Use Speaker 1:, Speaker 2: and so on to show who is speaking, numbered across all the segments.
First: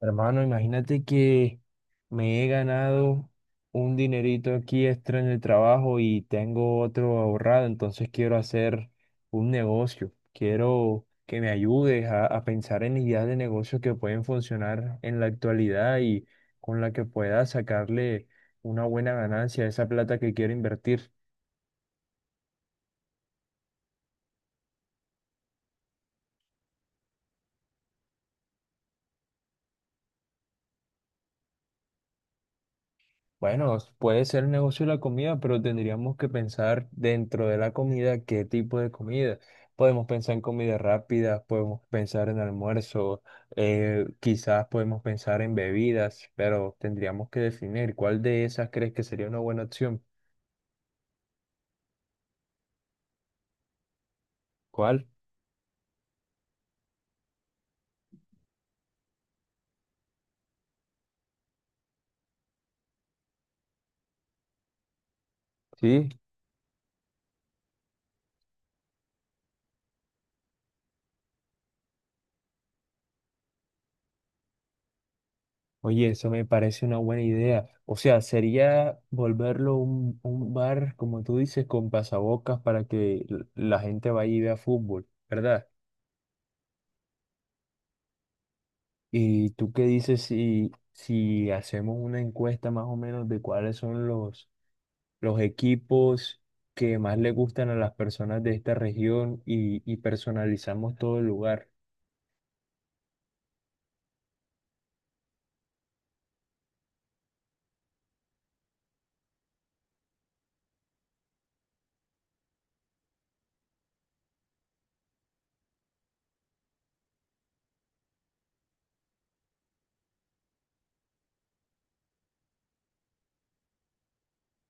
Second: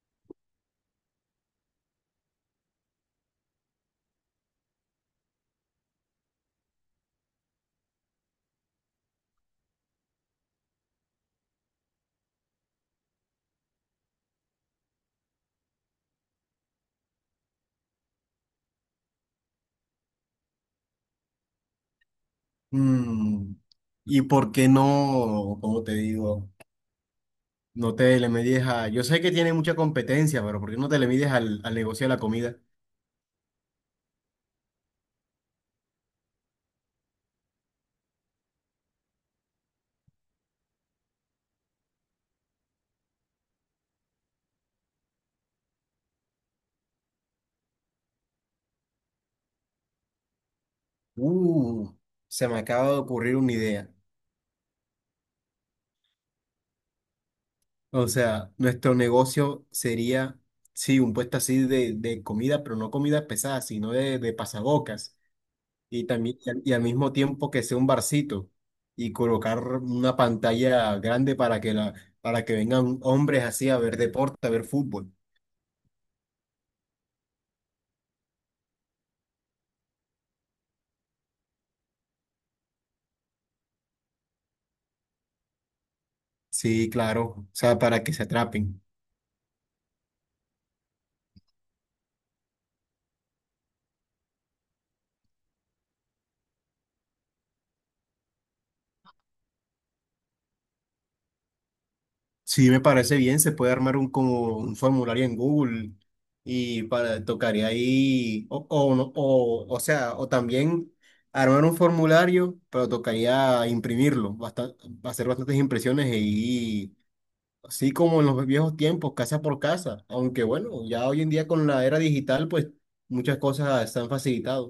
Speaker 1: Hermano, imagínate que me he ganado un dinerito aquí extra en el trabajo y tengo otro ahorrado, entonces quiero hacer un negocio. Quiero que me ayudes a pensar en ideas de negocios que pueden funcionar en la actualidad y con la que pueda sacarle una buena ganancia a esa plata que quiero invertir.
Speaker 2: Mm, ¿Y por qué no, como te digo, no te le mides a... Yo sé que tiene mucha competencia, pero ¿por qué no te le mides al negocio de la comida?
Speaker 1: Bueno, puede ser el negocio de la comida, pero tendríamos que pensar dentro de la comida qué tipo de comida. Podemos pensar en comida rápida, podemos pensar en almuerzo, quizás podemos pensar en bebidas, pero tendríamos que definir cuál de esas crees que sería una buena opción.
Speaker 2: Uh, se me acaba de ocurrir una idea.
Speaker 1: ¿Cuál?
Speaker 2: O sea, nuestro negocio sería, sí, un puesto así de comida, pero no comida pesada, sino de pasabocas. Y
Speaker 1: Sí.
Speaker 2: también, y al mismo tiempo que sea un barcito y colocar una pantalla grande para que vengan hombres así a ver deporte, a ver fútbol.
Speaker 1: Oye, eso me parece una buena idea. O sea, sería volverlo un bar, como tú dices, con pasabocas para que la gente vaya y vea fútbol, ¿verdad?
Speaker 2: Sí, claro. O sea, para que se atrapen.
Speaker 1: ¿Y tú qué dices si hacemos una encuesta más o menos de cuáles son los equipos que más le gustan a las personas de esta región y personalizamos todo el lugar?
Speaker 2: Sí, me parece bien, se puede armar como un formulario en Google y para, tocaría ahí, o, no- o sea, o también armar un formulario, pero tocaría imprimirlo, hacer bastantes impresiones y así como en los viejos tiempos, casa por casa, aunque bueno, ya hoy en día con la era digital, pues muchas cosas están facilitadas.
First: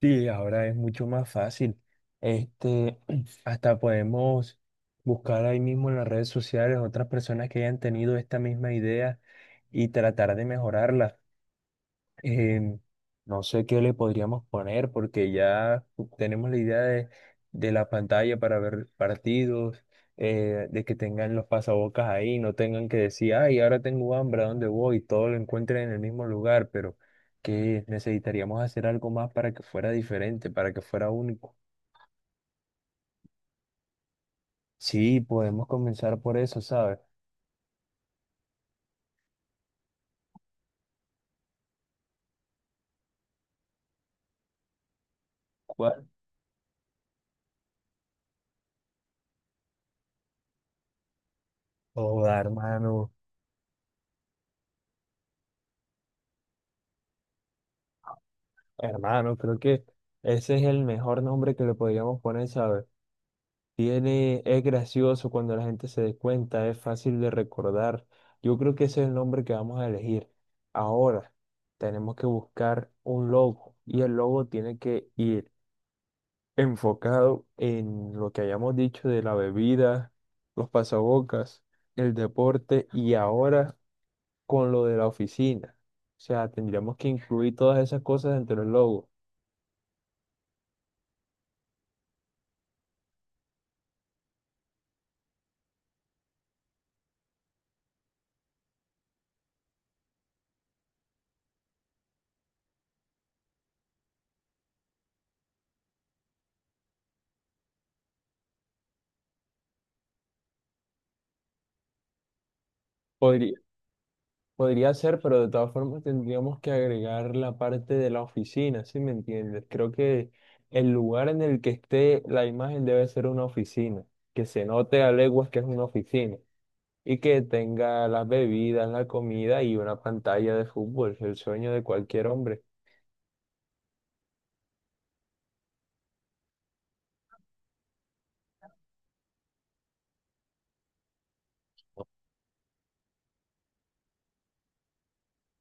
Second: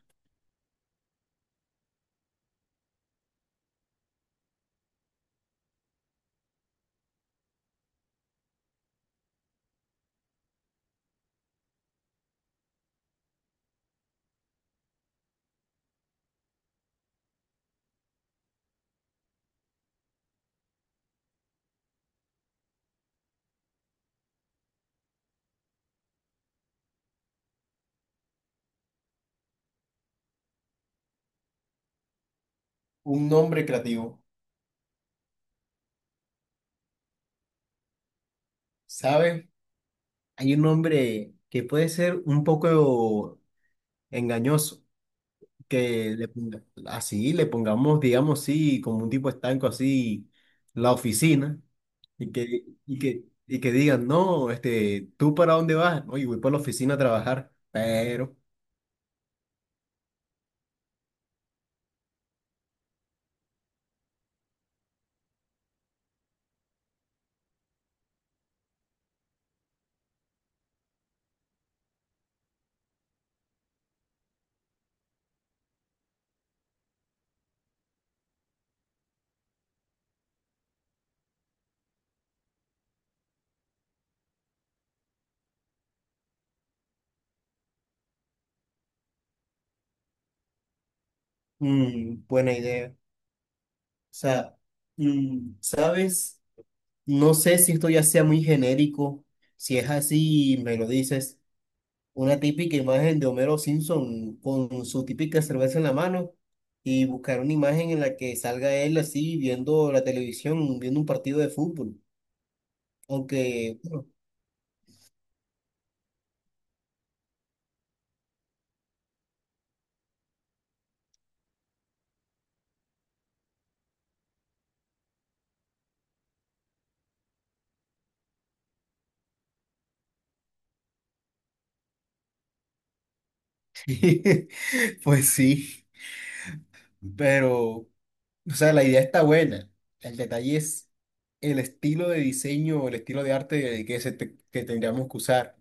Speaker 1: Sí, ahora es mucho más fácil. Este, hasta podemos buscar ahí mismo en las redes sociales otras personas que hayan tenido esta misma idea y tratar de mejorarla. Eh, no sé qué le podríamos poner porque ya tenemos la idea de la pantalla para ver partidos, de que tengan los pasabocas ahí, no tengan que decir, ay, ahora tengo hambre, ¿a dónde voy? Todo lo encuentren en el mismo lugar, pero que necesitaríamos hacer algo más para que fuera diferente, para que fuera único.
Speaker 2: Un nombre creativo,
Speaker 1: Sí, podemos comenzar por eso, ¿sabes?
Speaker 2: ¿sabes? Hay un nombre que puede ser un poco engañoso.
Speaker 1: ¿Cuál?
Speaker 2: Así le pongamos, digamos, sí, como un tipo estanco así, la oficina, y
Speaker 1: Joda,
Speaker 2: que, y
Speaker 1: hermano,
Speaker 2: que, y que digan, no, ¿tú para dónde vas? Oye, voy para la oficina a trabajar, pero,
Speaker 1: hermano, creo que ese es el mejor nombre que le podríamos poner, ¿sabes? Tiene, es gracioso cuando la gente se dé cuenta, es fácil de recordar. Yo creo que ese es el nombre que vamos a elegir. Ahora tenemos que buscar un logo y el logo tiene que ir enfocado en lo que hayamos dicho de la bebida, los pasabocas, el deporte y ahora con lo de la oficina. O sea, tendríamos que incluir todas esas cosas dentro del logo.
Speaker 2: buena idea. O sea, ¿sabes? No sé si esto ya sea muy genérico, si es así, me lo dices. Una típica imagen de Homero Simpson con su típica cerveza en la mano y buscar una imagen en la que salga él así viendo la televisión, viendo un partido de fútbol. Aunque, bueno,
Speaker 1: Podría ser, pero de todas formas tendríamos que agregar la parte de la oficina, ¿sí me entiendes? Creo que el lugar en el que esté la imagen debe ser una oficina, que se note a leguas que es una oficina y que tenga las bebidas, la comida y una pantalla de fútbol, el sueño de cualquier hombre.
Speaker 2: pues sí, pero, o sea, la idea está buena. El detalle es el estilo de diseño, el estilo de arte que, que tendríamos que usar.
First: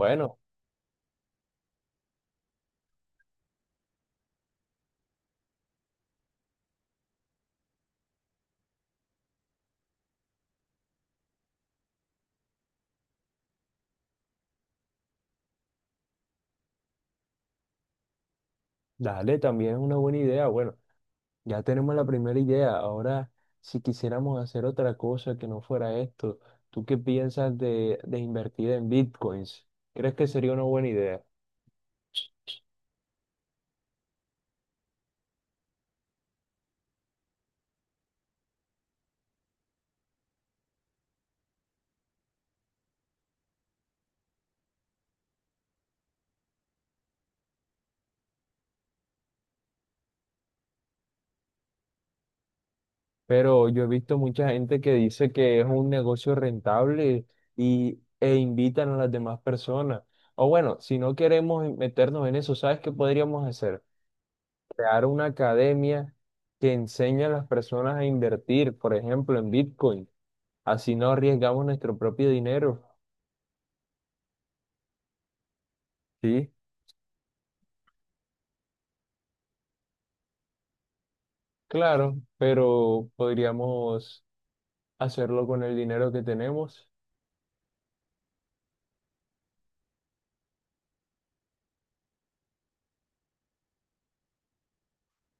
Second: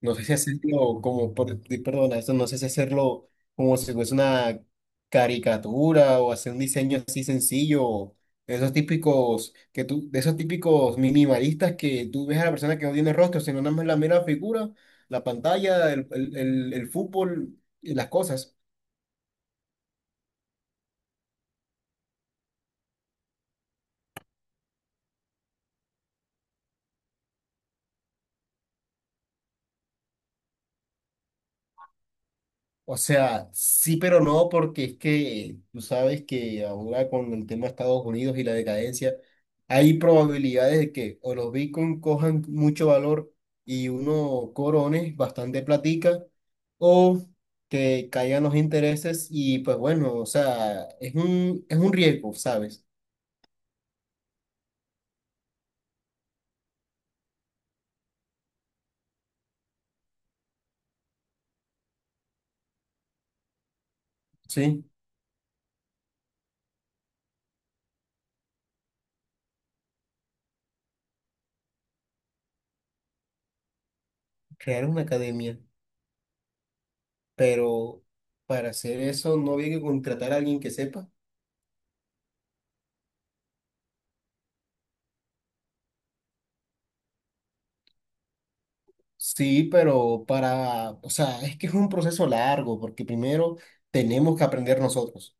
Speaker 2: No sé si hacerlo como, perdona, eso no sé si hacerlo como si fuese una caricatura o hacer un diseño así sencillo, de esos típicos que tú, de esos típicos minimalistas que tú ves a la persona que no tiene rostro, sino nada más la mera figura, la pantalla, el fútbol y las cosas.
Speaker 1: dale, también es una buena idea. Bueno, ya tenemos la primera idea. Ahora, si quisiéramos hacer otra cosa que no fuera esto, ¿tú qué piensas de invertir en bitcoins? ¿Crees que sería una buena idea?
Speaker 2: O sea, sí, pero no, porque es que tú sabes que ahora con el tema de Estados Unidos y la decadencia, hay probabilidades de que o los Bitcoin cojan mucho valor y uno corone bastante platica, o que caigan los intereses y pues bueno, o sea, es un riesgo, ¿sabes?
Speaker 1: Pero yo he visto mucha gente que dice que es un negocio rentable e invitan a las demás personas. O bueno, si no queremos meternos en eso, ¿sabes qué podríamos hacer?
Speaker 2: Sí,
Speaker 1: Crear una academia que enseñe a las personas a invertir, por ejemplo, en bitcoin. Así no arriesgamos nuestro propio dinero,
Speaker 2: crear una academia,
Speaker 1: ¿sí?
Speaker 2: pero para hacer eso no había que contratar a alguien que sepa.
Speaker 1: Claro, pero podríamos hacerlo con el dinero que tenemos.
Speaker 2: Sí, pero para, o sea, es que es un proceso largo, porque primero tenemos que aprender nosotros.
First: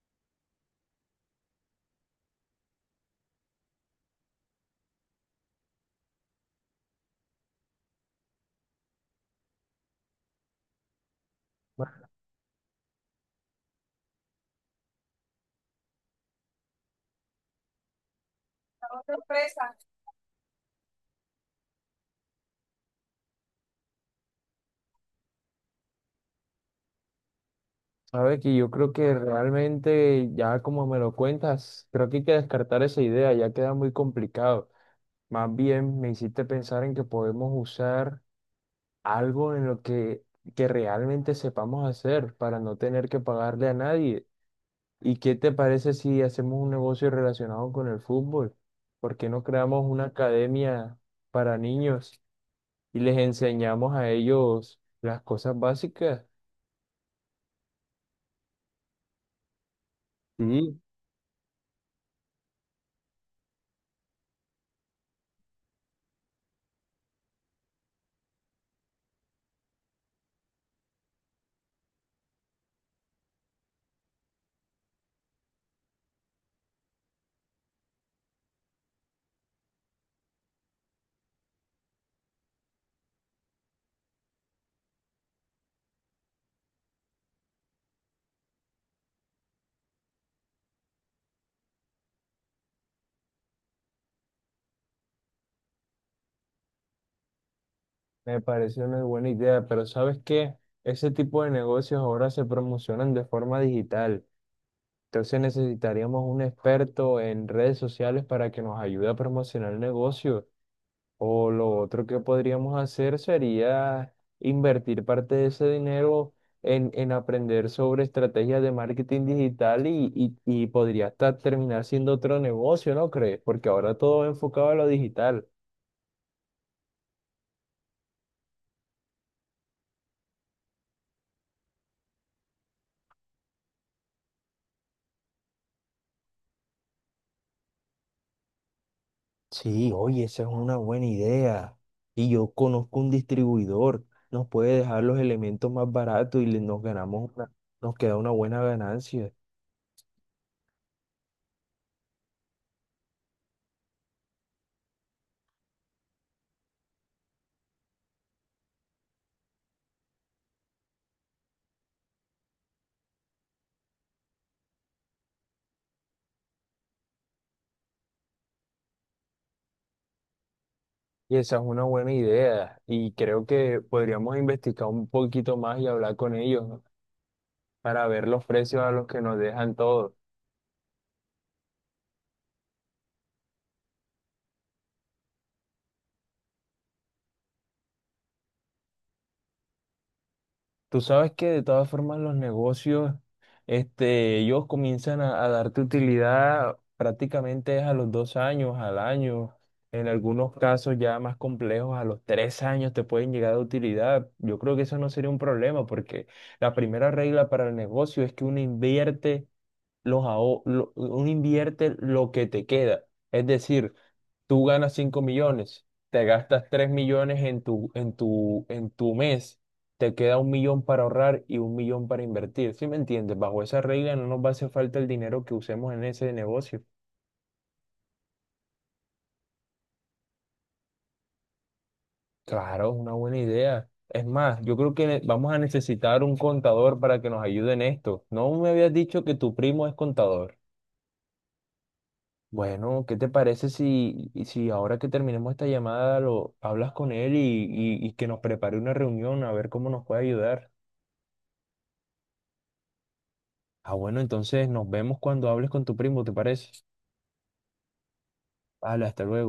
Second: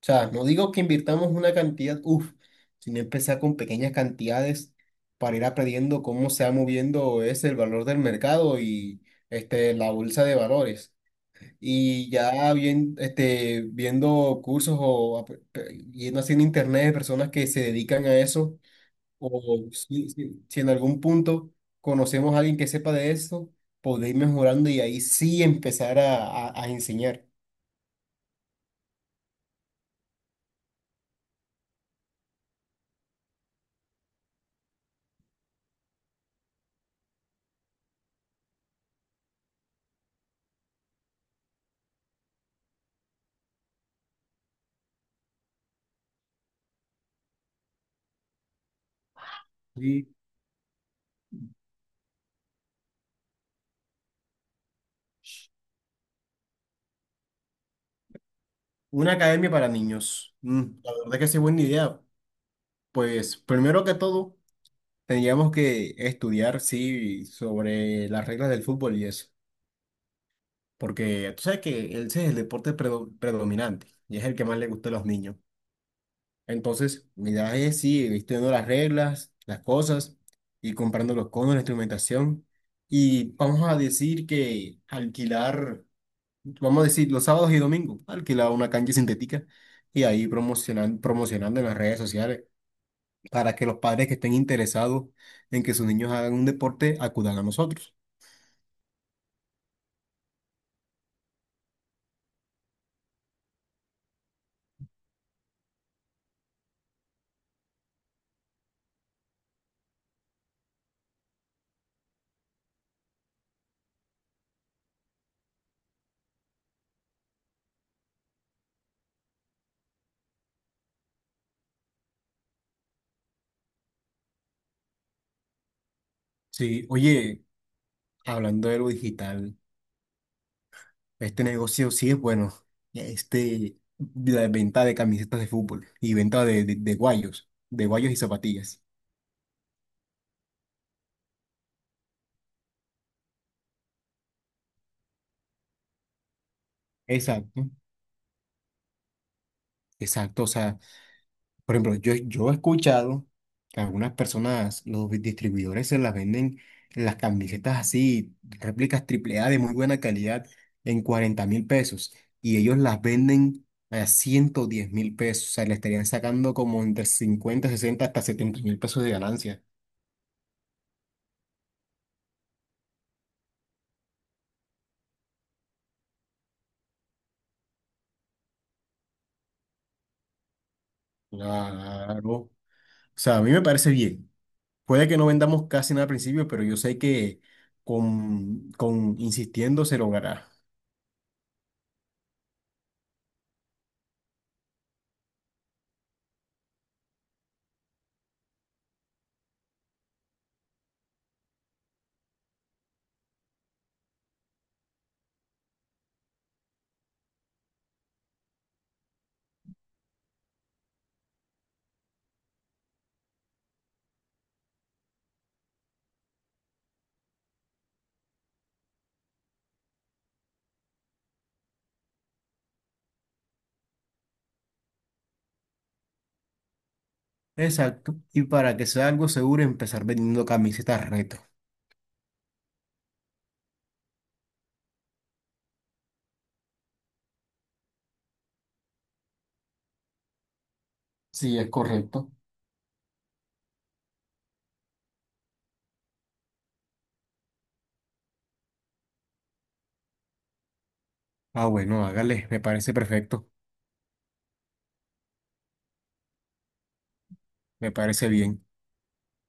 Speaker 2: O sea, no digo que invirtamos una cantidad, uff, sino empezar con pequeñas cantidades para ir aprendiendo cómo se va moviendo es el valor del mercado y la bolsa de valores. Y ya bien, viendo cursos o yendo así en internet de personas que se dedican a eso o si en algún punto conocemos a alguien que sepa de esto, podéis ir mejorando y ahí sí empezar a enseñar.
Speaker 1: A ver, que yo creo que realmente, ya como me lo cuentas, creo que hay que descartar esa idea, ya queda muy complicado. Más bien me hiciste pensar en que podemos usar algo en lo que realmente sepamos hacer para no tener que pagarle a nadie. ¿Y qué te parece si hacemos un negocio relacionado con el fútbol? ¿Por qué no creamos una
Speaker 2: Y
Speaker 1: academia para niños? Y les enseñamos a ellos las cosas básicas.
Speaker 2: una academia para niños.
Speaker 1: Sí,
Speaker 2: La verdad que sí, buena idea. Pues primero que todo, tendríamos que estudiar, sí, sobre las reglas del fútbol y eso. Porque tú sabes que ese es el deporte predominante y es el que más le gusta a los niños. Entonces, mi idea es sí, vistiendo las reglas, las cosas, y comprando los conos, la instrumentación. Y vamos a decir que alquilar, vamos a decir los sábados y domingos, alquilar una cancha sintética y ahí promocionando en las redes sociales para que los padres que estén interesados en que sus niños hagan un deporte acudan a nosotros.
Speaker 1: me parece una buena idea, pero ¿sabes qué? Ese tipo de negocios ahora se promocionan de forma digital. Entonces necesitaríamos un experto en redes sociales para que nos ayude a promocionar el negocio. O lo otro que podríamos hacer sería invertir parte de ese dinero en aprender sobre estrategias de marketing digital y podría hasta terminar siendo otro negocio, ¿no crees? Porque ahora todo va enfocado a lo digital.
Speaker 2: Sí, oye, hablando de lo digital. Este negocio sí es bueno. Este, la venta de camisetas de fútbol y venta de guayos y zapatillas.
Speaker 1: Sí, oye, esa es una buena idea. Y yo conozco un distribuidor, nos puede dejar los elementos más baratos y
Speaker 2: Exacto,
Speaker 1: nos queda una buena ganancia.
Speaker 2: exacto. O sea, por ejemplo, yo he escuchado que algunas personas, los distribuidores se las venden las camisetas así, réplicas triple A de muy buena calidad, en 40.000 pesos. Y ellos las venden a 110.000 pesos. O sea, le estarían sacando como entre 50 60 hasta 70.000 pesos de ganancia.
Speaker 1: Y esa es una buena idea y creo que podríamos investigar un poquito más y hablar con ellos, ¿no? Para ver los precios a los que nos dejan todo.
Speaker 2: Claro. O sea, a mí me parece bien. Puede que no vendamos casi nada al principio, pero yo sé que con insistiendo se logrará.
Speaker 1: Tú sabes que de todas formas los negocios, este, ellos comienzan a darte utilidad prácticamente es a los 2 años, al año. En algunos casos ya más complejos, a los 3 años te pueden llegar a utilidad. Yo creo que eso no sería un problema porque la primera regla para el negocio es que uno invierte uno invierte lo que te queda. Es decir, tú ganas 5 millones, te gastas 3 millones en tu, en tu mes, te queda 1 millón para ahorrar y 1 millón para invertir. ¿Sí me entiendes? Bajo esa regla no nos va a hacer falta el dinero que usemos en ese negocio.
Speaker 2: Exacto. Y para que sea algo seguro, empezar vendiendo camisetas reto.
Speaker 1: Claro, es una buena idea. Es más, yo creo que vamos a necesitar un contador para que nos ayude en esto. ¿No me habías dicho que tu primo es contador?
Speaker 2: Sí, es correcto.
Speaker 1: Bueno, ¿qué te parece si, y si ahora que terminemos esta llamada lo hablas con él y que nos prepare una reunión a ver cómo nos puede ayudar?
Speaker 2: Ah, bueno, hágale, me parece perfecto,
Speaker 1: Ah, bueno, entonces nos vemos cuando hables con tu primo, ¿te parece?
Speaker 2: me parece bien.
Speaker 1: Vale, hasta luego.